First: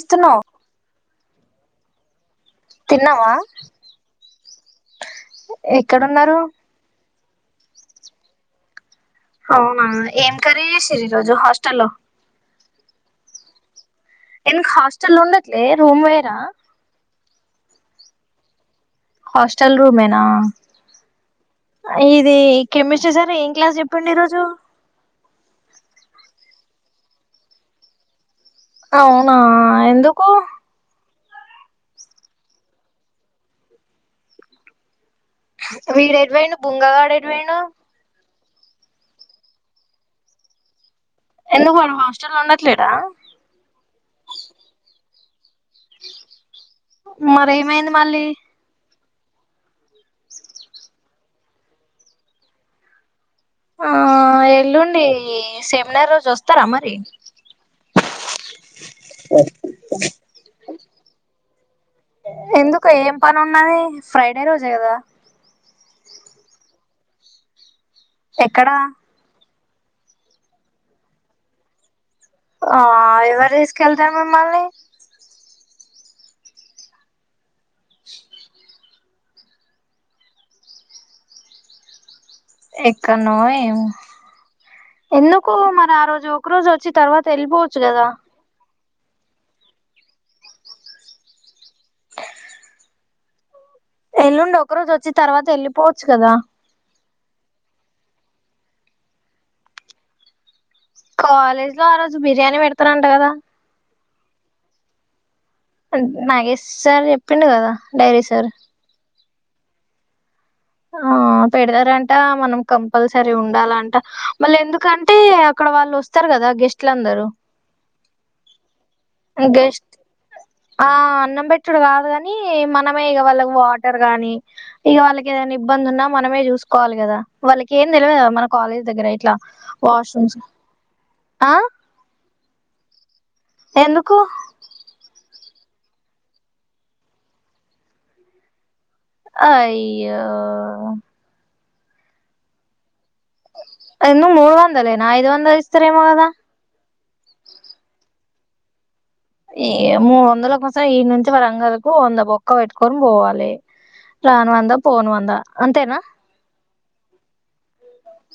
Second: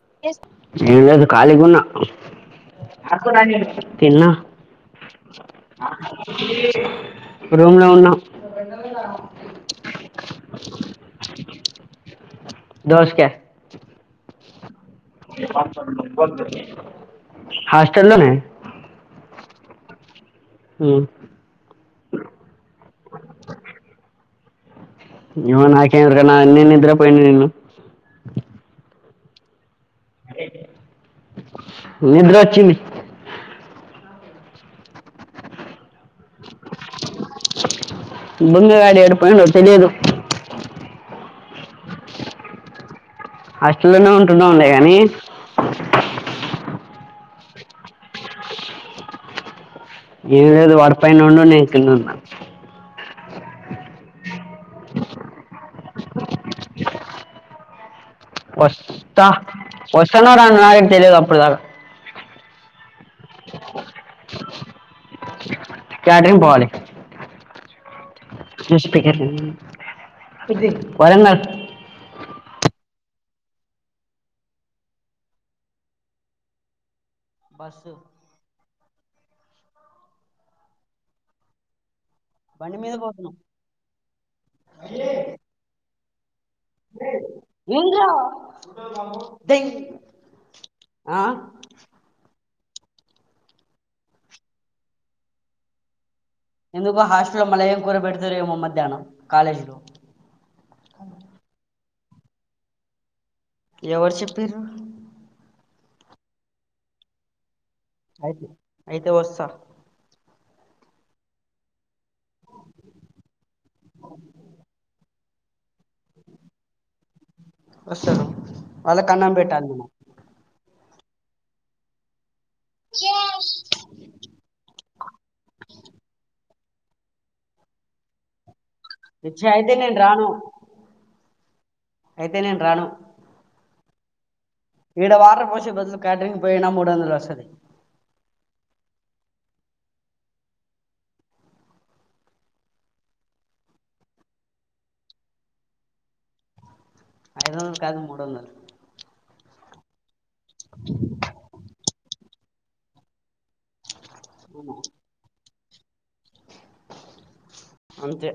ఇస్తున్నావ్ ఎం లేదు ఖాళీగున్నా ఆ తిన్నావా తిన్నా ఎక్కడున్నారు రూమ్ లో ఉన్నాం అవునా ఏం కర్రీ చేసిరూ ఈ రోజు హస్టల్ లో దోసకాయ ఎందుకు హస్ స్టల్ల్ ఉండట్లే రూమ్ వేరా హాస్టల్ లోనే హాస్టల్ రూమేనా ఇది కెమిస్ట్రీ సార్ ఏం క్లాస్ చెపిండు ఈరోజు ఏమో నాకేం ఎరుగనా నేన్‌ నిద్రప్పోయిండు నిన్ను అవ్నా ఎందుకు నిద్రాచ్చింది వీడ ఎటు పోయ్ను బుంగగాడు ఎటు పోయ్ను బుంగగాడి ఎడుపోయిండో తెలియదు ఎందుకు వాడు హాస్టల్ ఉండట్లేడా హాస్టల్లోనే ఉంటున్నాంలే గానీ మరి ఏమయింది మళ్ళీ ఏం లేదు వాడు పైన ఉన్డు నేను కింద ఉన్నా ఆ ఎల్లుండి సెమినార్ రోజు వస్తారా మరి ఒస్తా ఒసనో రానో నాకు తెలీదు అప్పుడుదాకా ఎందు ఏం పని ఉన్నని ఫ్రైడే రోజే కదా కేటరింగ్ పోవాలి ఎక్కడ [unintelligible] ఇది కోరంగ [unintelligible] ఆ ఎవరు తీసుకెళ్తారు మిమ్మల్ని బస్సు బండి మీద పోతున్నాం ఎక్కనో ఏమో ఎందుకు మరి ఆ రోజ్ రోజు వచ్చి తర్వాత వెళ్ళిపోవచ్చు ఏంద్రా కదా ఆ ఎల్లుండి ఒక రోజు వచ్చి తర్వాత వెళ్ళిపోవచ్చు కదా ఎందుకో హాస్టల్లో లో మళ్ళ ఏం కూర పెడుతారేమో మధ్యాహ్నం కాలేజీ లో కాలేజ్ లో ఆ రోజు బిర్యానీ పెడుతరాంటా కదా ఎవరు చెప్పారు నాగేష్ సార్ చెప్పిండు కదా డైరీ సార్ అయితే అయితే వస్ త్త ఆ పెడతారంట మనం కంపల్సరీ ఉండాలంట మళ్ళీ ఎందుకంటే అక్కడ వాళ్ళు వస్తారు కదా గెస్ట్లు అందరూ వస్తారు వాళ్ళకి అన్నం పెట్టాలి మనం గెస్ట్ ఆ అన్నం పెట్టుడు కాదు కాని మరి మనమే ఈగ వాళ్ళకి వాటర్ కానీ ఈగ వాళ్ళకి ఏదైనా ఇబ్బంది ఉన్న మనమే చూస చెప్పుకోవాలి కదా వాళ్ళకి ఏం తెలియదు కదా కాలేజ్ దగ్గర ఇట్లా ఇచ్చే అయితే నేను రాను వాష్రూమ్స్ ఆ అయితే నేను రాను ఎందుకు ఇడ వాటర్ పోసేబధులు క్యాటరిగ్ పోయిన మూడువందల వస్తాయి అయ్యో ఇందు మూడు వందలేనా ఐదువందులు ఇస్తారు ఏమో కదా ఐదు వందలు కాదు మూడు వందలు ఏమో మందుల కోసం ఇనుంచి వరంగల్ కి వంద బొక్క బెట్టుకొని పోవాలి రాన్ వంద పోన్ వంద అంతేనా అంతే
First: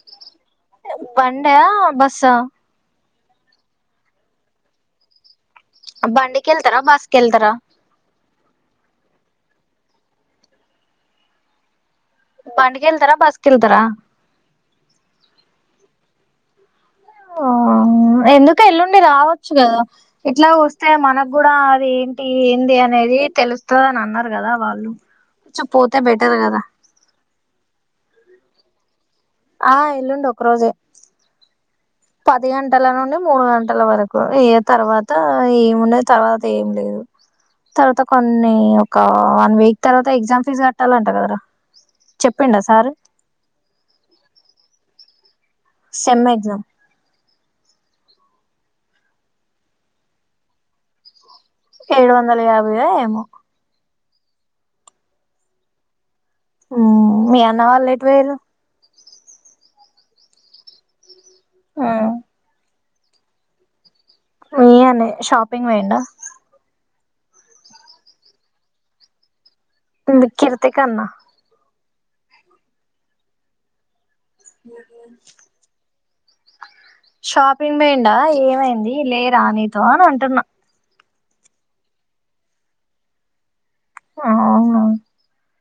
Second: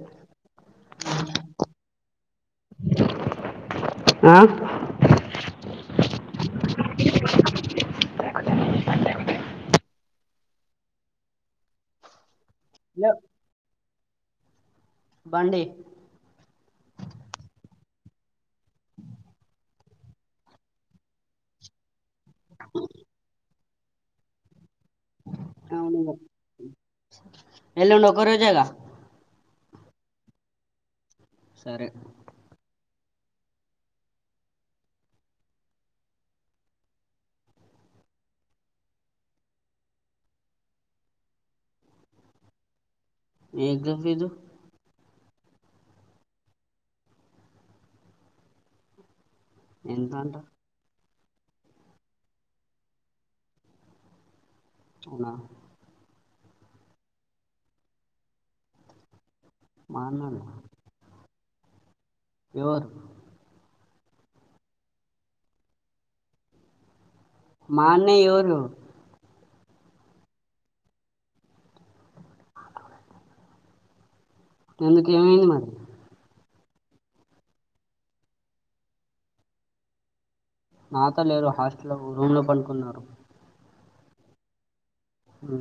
బండి హా బస్ హా ఆ బండికెళ్తర బస్కెల్తర హలో బండికెళ్తర బస్కెల్తర బండి ఎందుక్ అక్క ఎల్లుండి రావొచ్చు కదా ఇట్ల వస్తే మనకు కూడా అది ఏంది అనేది తెలుస్ తదని అన్నరు కదా వాళ్ళు కొంచెం పోతే బెటర్ కదా ఎలమక్ ఒరే జగా ఆ ఎల్లుండి ఒక రోజే సరే పది గంటల నుండి మూడు గంటల వరకు ఏ తర్వాత ఏమున్నది తర్వాత ఏమి లేదు తర్వాత కొన్ని ఒక వన్ వీక్ తర్వాత ఎగ్జామ్ ఫీజ్ కట్టాలంట కదరా చెప్పిండ సార్ ఏ ఎగ్జామ ఫీజు సెమ్ ఎక్సమ్ ఎంతంట ఏడు వందల యాభై ఓ ఏమో అవునా ఉమ్ మీ అన్న వాళ్ళు ఎటు ఒయిరు మ అన్న నా ఆ ఎవరు మీ అన్నయె షాపింగ్ పోయిండ మా అన్నయ ఎవరు నిను కిరితికన్నా టూల్ కు ఏమైంది మరి షాపింగ్ బయిండ ఏమైంది లే రానితో అని అంటున్నా నాతొ లేరు హాస్టల్ రూమ్లో పడుకున్నారు ఆవును ఆ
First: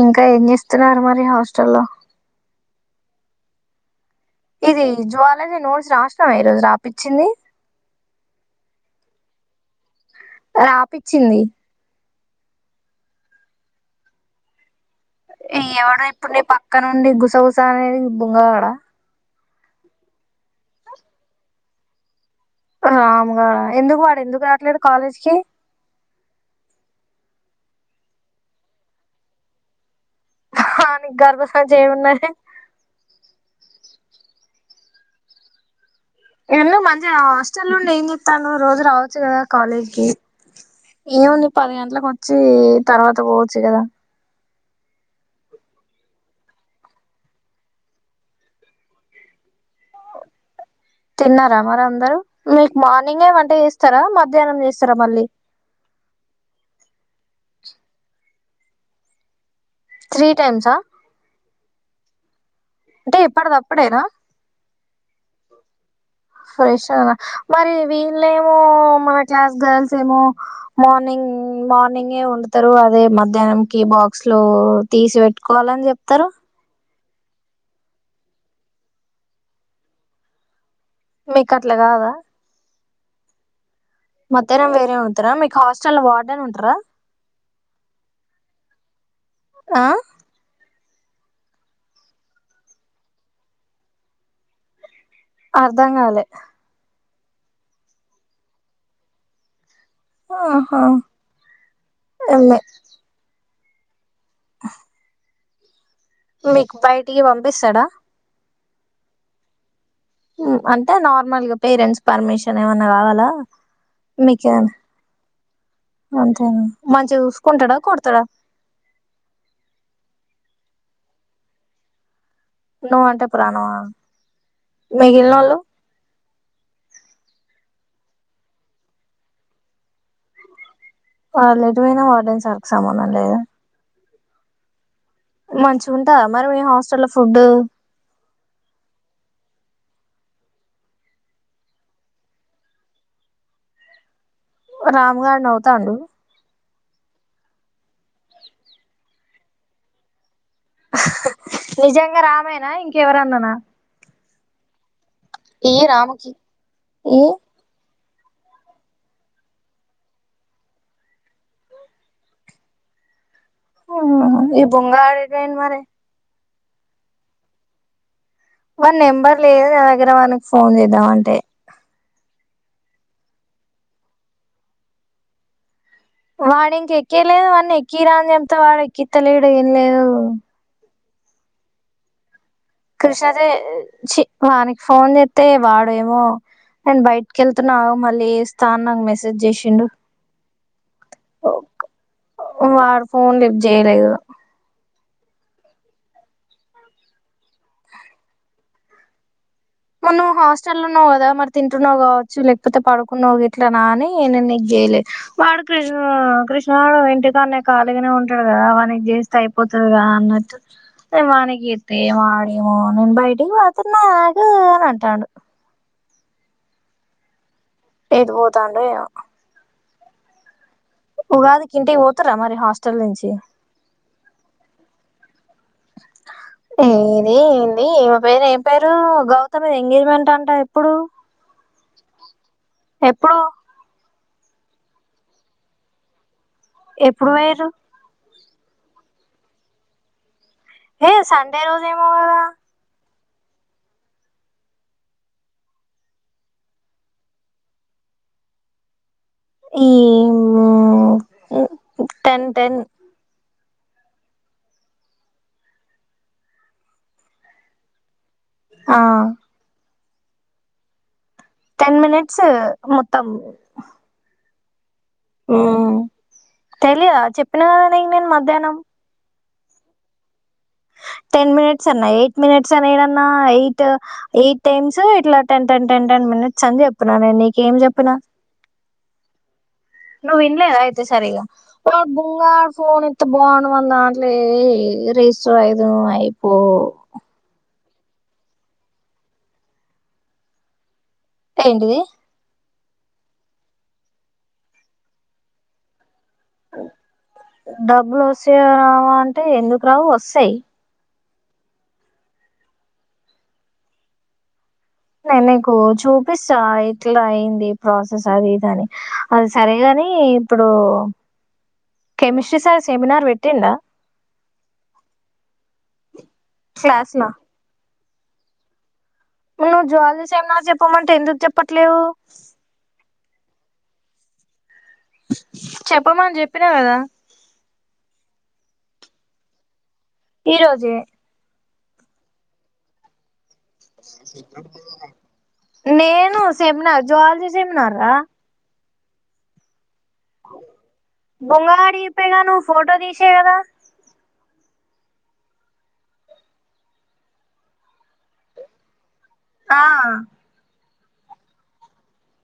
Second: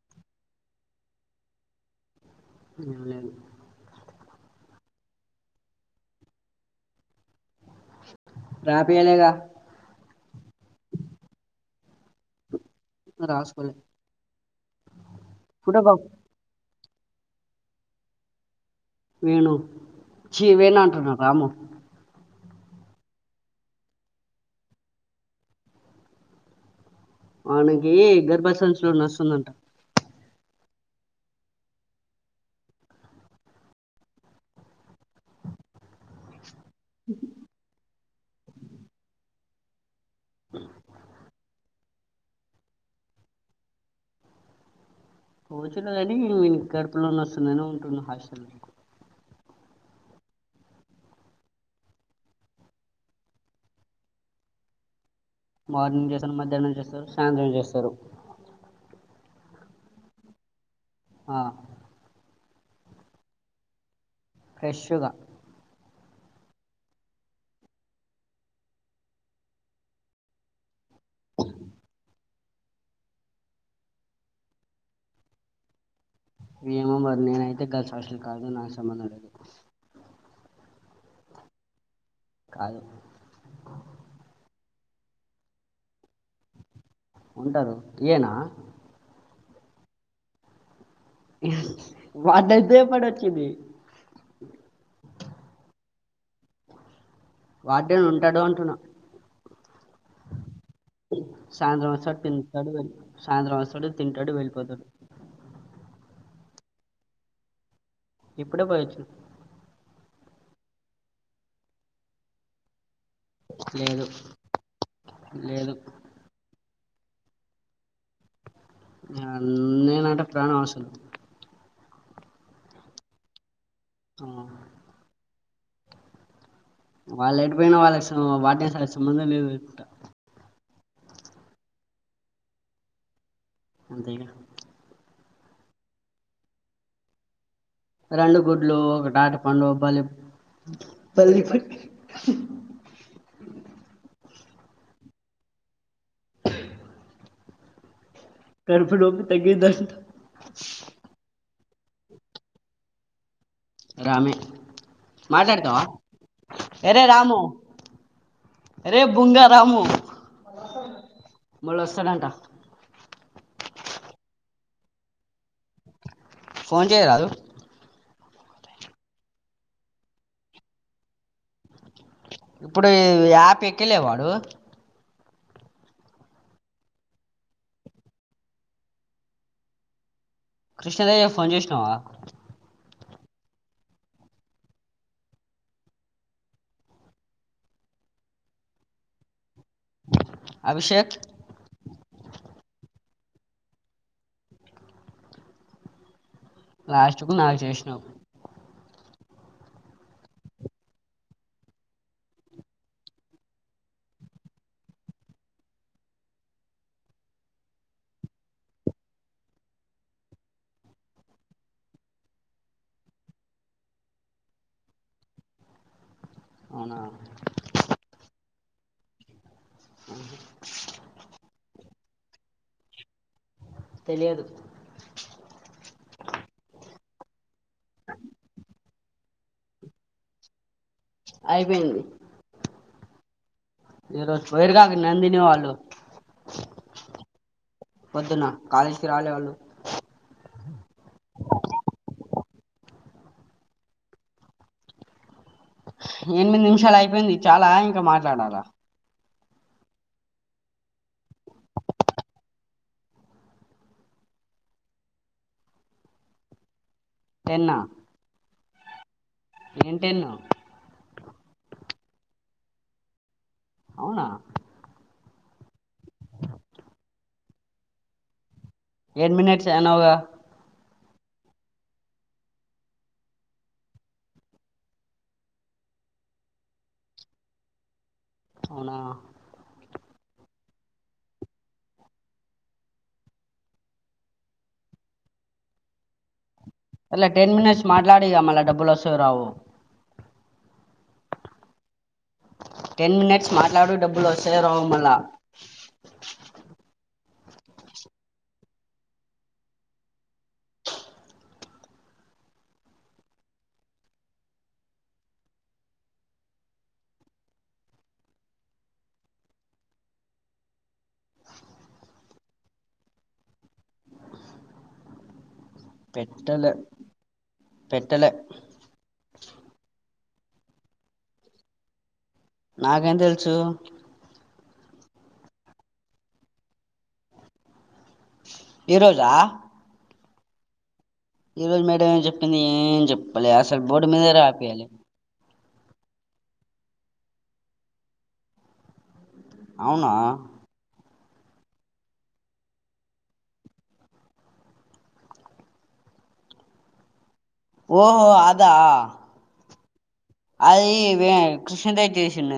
ఇంకా ఏం చేస్తున్నారు మరి హాస్టల్లో ఎం లేదు ఇది జ్వలజీ నోట్స్ రాసినావా ఈరోజు రాపిచ్చింది రాపియలేగా రాపిచ్చింది రాసుకోలే ఈ ఫోటో ఎవరె ఇప్పుడు నీ పక్ అక్క నుండి గుసగుస అనేది బుంగా గాడ వేణు చీ వేణు అంటున్న రాము రాము గాడా ఎందుకు వాడు ఎందుకు రాట్లేదు కాలేజ్కి వాని కి గర్భసంచిలో నొస్తుందంట నీక్ గర్భసంచిఏమున్నది ఎన్నో మంచి ఆ హాస్టల్ల్లో నుండి ఏం తను రోజు రావచ్చు కదా కాలేజ్ కి ఏముంది పది గంట్లక్ వచ్చి తర్వాత పోవచ్చు కదా కూచుండేదని నేను కడుపు లో నొస్తుందని ఉంటున్నా హాస్టల్ తిన్నారా మరి అందరు మీకు మార్నింగే వంట చేస్తారా మధ్యాహ్నం చేస్తారా మళ్ళీ మార్నింగ్ చేస్తారు మధ్యాహ్నం చేస్తారు సాయంత్రం చేస్తారు త్రీ టైమ్సా ఆ అంటే ఎప్పడిది అప్పుడేనా ఫ్రష్ గా ఫ్రెష్ మరి వీళ్లేమో మన క్లాస్ గర్ల్స్ ఏమో మార్నింగ్ మార్నింగే వండుతారు అదే మధ్యాహ్నం కి బాక్స్ లోతీసి పెట్టుకోవాలని చెప్తరు ఏమో మరి నేనైతే గల్స్ హస్టల్ కాదు నాకు సంబందం లేదు మీకు అట్ల గాదా కాదు మద్యానం వేర్ అవుతరా మీక్ హాస్టల్ వా ఉంటారు ఈయనా ఆ వాంటద్దే పడొచ్చింది అర్ధంగాలె వార్డేన్ ఉంటడూ అంటున్న ఆహా సాయంత్రం వచ్చేసర్క్ టీవీ చూస్తూ సాయంత్రం తింటడు వెళ్ళిపోతాడు మీక్ బయటికి పంపిస్తడా ఇప్పుడే పోయి ఒచ్చిన అంటే నార్మల్గా పేరెంట్స్ పర్మిషన్ ఏమన్నా కాగాల ల లేదు మీకే లేదు అంతేన మంచిగా చూసుకుంటడా కొడ్ నేన్ అంటే ప్రాణం అసలు [unintelligible] నువ్వంటే ప్రాణమా మిగిలినోళ్లు వాళ్ళు ఎటుపోయినా వాళ్ళకి వార్డెన్ కు సంబధం లేదు వాళ్ళు ఎటువైనా వార్డెన్ సార్ కి సమానం లేదు లేదుగా మంచిగుంటదా మీ హాస్టల్లఫుడ్ రెండు గుడ్లు ఒకటి అరటిపండు పల్లి పల్లి పట్టి రాము గారు నవ్వుతాండు కడుపు నొప్పి తగ్గిందా నిజంగా రామేనా ఇంకెవరన్ననా రామే ఈ మాట్లాడతావా రాముకి ఎరే ఈ రాము అరే బుంగారాము మళ్ళు వస్తాడంట ఈ బుంగ రాజు ఎటు పోయిండు మరి ఫోన్ చేయరాదు వాని నెంబర్ లేదు నా దగ్గర మనకి ఫోన్ చేద్దాం అంటే ఇప్పుడు యాప్ ఎక్కలే వాడు వాడు ఇంక ఎక్క్కలేదు వాని ఎక్కి రా అని చెప్తే వాడు ఎక్కితలిడు ఏం లేదు కృష్ణదేయ్య ఫోన్ చేసినావా కృష్ణాజీ వానికి ఫోన్ చేతే వాడేమో నేను బయటికి వెళ్తున్నా మళ్ళీ వస్తాన్నాకు మెసేజ్ చేసి డు అభిషేక్ వాడు ఫోన్ లిప్ చేయలేదు లాస్ట్ కు నాకు చేసినావు మన్ను హాస్టల్ ఉన్నావు కదా మరి తింటున్నావు కావచ్చు లేకపోతే పడుకున్నావు ఇట్ల నా అని నేన్నకు చేయలేదు వాడు కృష్ణ కృష్ణవాడు ఇంటికా నా కాలీగానే ఉంటాడు కదా వా నీకు చేస్తే అయిపోతుదిగా అన్నట్టు వానకి ఇస్త ఏ వాడేమో నేను బయటికి పోతున్నా ఊ అంటాడు అవునా ఎటు పోతాండో ఏమో ఉఓ ఉగాది కి ఇంటికి పోతున్నారా మరి హాస్టల్ నుంచి తెలియదు ఈ ఈ పేరు ఏం పేరు గౌతమి ఎంగేజ్మెంట్ అంట ఎప్పుడు అయిపోయింది ఎప్పుడు ఈ రోజు పోయిరు కా నందిని వాళ్ళు ఎప్పుడు పోయేరు పొద్దున్న కాలేజీకిి రాలే వాళ్ళు ఏ సండే రోజు ఏమో కదా ఎనిమిది నిమిషాలు అయిపోయింది చాలా ఇంకా మాట్లాడాలా ఈ టెన్ టెన్ టెన్ ఆ ఆ ఏంటేన్న టెన్ మినిట్స్ మొత్తం అవునా తెలిదా చెప్పిన కదనే నేను మధ్యాహ్నం టా మిట్స్ అనవుగా టెన్ మినిట్స్ అన్నా ఎయిట్ మినిట్స్ అని ఏదన్నా ఎయిట్ ఎయిట్ టైమ్స్ ఇట్లా టె టెన్ టెన్ మినిట్స్ అని చెప్తున్నా నేను నీకేం చెప్పిన అవున నువ్వు వినలేద అయితే సరిగా వా బుంగా ఫోన్ ఇంత బాగుండు దాంట్లే రిజిస్టర్ అయిదు అయిపో అల టెన్ మినిట్స్ మాట్లాడిగా మల్ళ డబ్బులు వస్తావో రావో ఏంటిది టెన్ మినిట్స్ మాట్లాడు డబ్బులు వస్తేయో రావుమలా డబ్బులు వస్తాయా రావో అంటే ఎందుకు రావు వస్తాయి నేను నీకు చూపిస్తా ఇట్లా అయింది ప్రాసెస్ అది ఇదని అది సరేగాని ఇప్పుడు కెమిస్ట్రీ సారి సెమినార్ పెట్టిడా పెట్టలే పెట్టలే నువ్వు జ్వాలీ సెమినార్ చెప్పమంటే ఎందుకు చెప్పట్లేవు నాకేం తెలుసు చెప్పమని చెప్పినా కదా ఈ రోజా ఈ రోజే ఈ రోజు మేడమ్ ఏ చెప్పింది ఏం చెప్ లే అసలు బోర్డ్ మీదా రాపియాలే నేను సెమినార్ జాలజీ సెమినారా అవునా బొంగవాడి అప్పగా నువ్వు ఫోటో తీసాయి కదా ఓహో అదా ఆ అది వే కృష్ణద చేశిండు